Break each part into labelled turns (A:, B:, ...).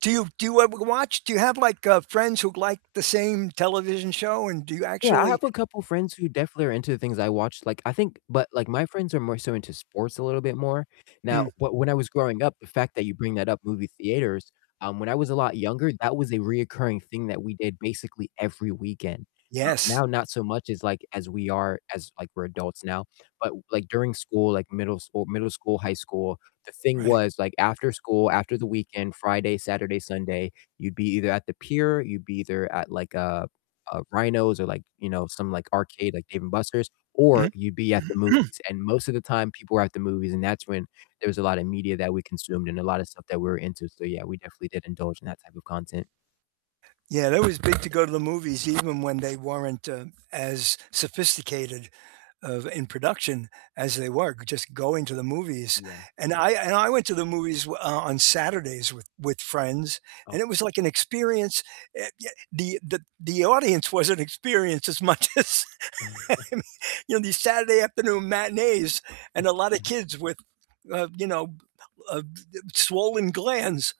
A: Do you do you, uh, watch, do you have, like, uh, friends who like the same television show, and do you
B: Yeah, I
A: actually
B: have a couple friends who definitely are into the things I watch. Like, I think, but, like, my friends are more so into sports a little bit more. Now,
A: Mm.
B: but, when I was growing up, the fact that you bring that up, movie theaters, um, when I was a lot younger, that was a reoccurring thing that we did basically every weekend. Uh,
A: Yes.
B: now not so much as, like, as we are as, like, we're adults now. But, like, during school, like, middle school middle school, high school, the thing
A: Right.
B: was, like, after school, after the weekend, Friday, Saturday, Sunday, you'd be either at the pier, you'd be either at, like, a a Rhinos or, like, you know, some, like, arcade, like, Dave& Buster's, or
A: Mhm.
B: you'd be at the movies, and most of the time, people were at the movies, and that's when there was a lot of media that we consumed and a lotta stuff that we were into. So, yeah, we definitely did indulge in that type of content.
A: Yeah, that was big to go to the movies even when they weren't, uh, as sophisticated of, in production as they were. Just going to the movies,
B: Yeah.
A: and I and I went to the movies w uh, on Saturdays with with friends,
B: Okay.
A: and it was, like, an experience. Uh, y the the the audience was an experience as much as you know, these Saturday afternoon matinees and
B: [unintelligible]
A: a lotta
B: Yeah.
A: kids with, uh, you know, uh, swollen glands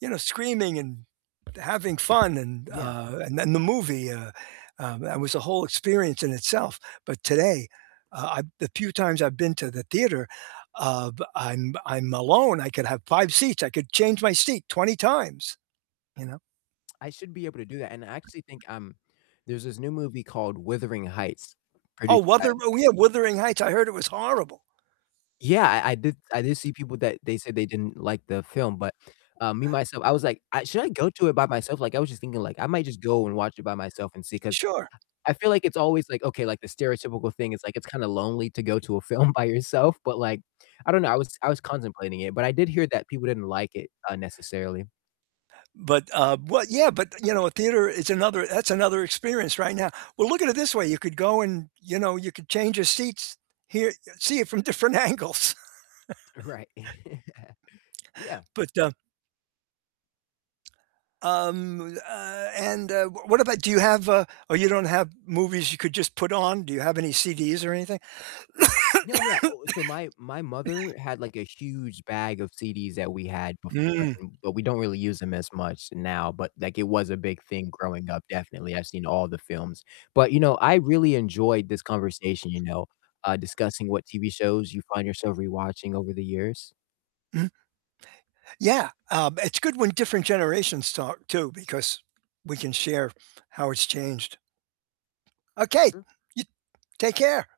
A: you know, screaming and having fun and,
B: Yeah.
A: uh, and then the movie, uh, um, that was a whole experience in itself. But, today, uh, I the few times I've been to the theater, uh, I'm I'm alone. I could have 5 seats. I could change my seat 20 times, you know?
B: I should be able to do that, and I actually think, um, there's this new movie called Wuthering Heights
A: Oh,
B: produced by
A: Wuther oh, yeah, Wuthering Heights. I heard it was horrible.
B: Yeah, I I did I did see people that they said they didn't like the film, but, um, me, myself I was, like, "I should I go to it by myself?" Like, I was just thinking, like, I might just go and watch it by myself and see, 'cause
A: Sure.
B: I feel like it's always, like, okay, like, the stereotypical thing is, like, it's kinda lonely to go to a film by yourself, but, like, I don't know. I was I was contemplating it, but I did hear that people didn't like it, uh, necessarily.
A: But, uh well, yeah, but, you know, a theater is another that's another experience right now. Well, look at it this way. You could go and, you know, you could change your seats. Hear, see it from different angles.
B: Right. Yeah.
A: But, um um, uh, and, uh, w what about do you have a oh, you don't have movies you could just put on? Do you have any CDs or anything?
B: No, yeah, oh, so my my mother had, like, a huge bag of CDs that we had before,
A: Mm.
B: and, but, we don't really use them as much now, but, like, it was a big thing growing up, definitely. I've seen all the films, but, you know, I really enjoyed this conversation, you know, uh, discussing what TV shows you find yourself rewatching over the years.
A: Mhm. Yeah, um, it's good when different generations talk too, because we can share how it's changed. Okay.
B: Mm
A: Y take care.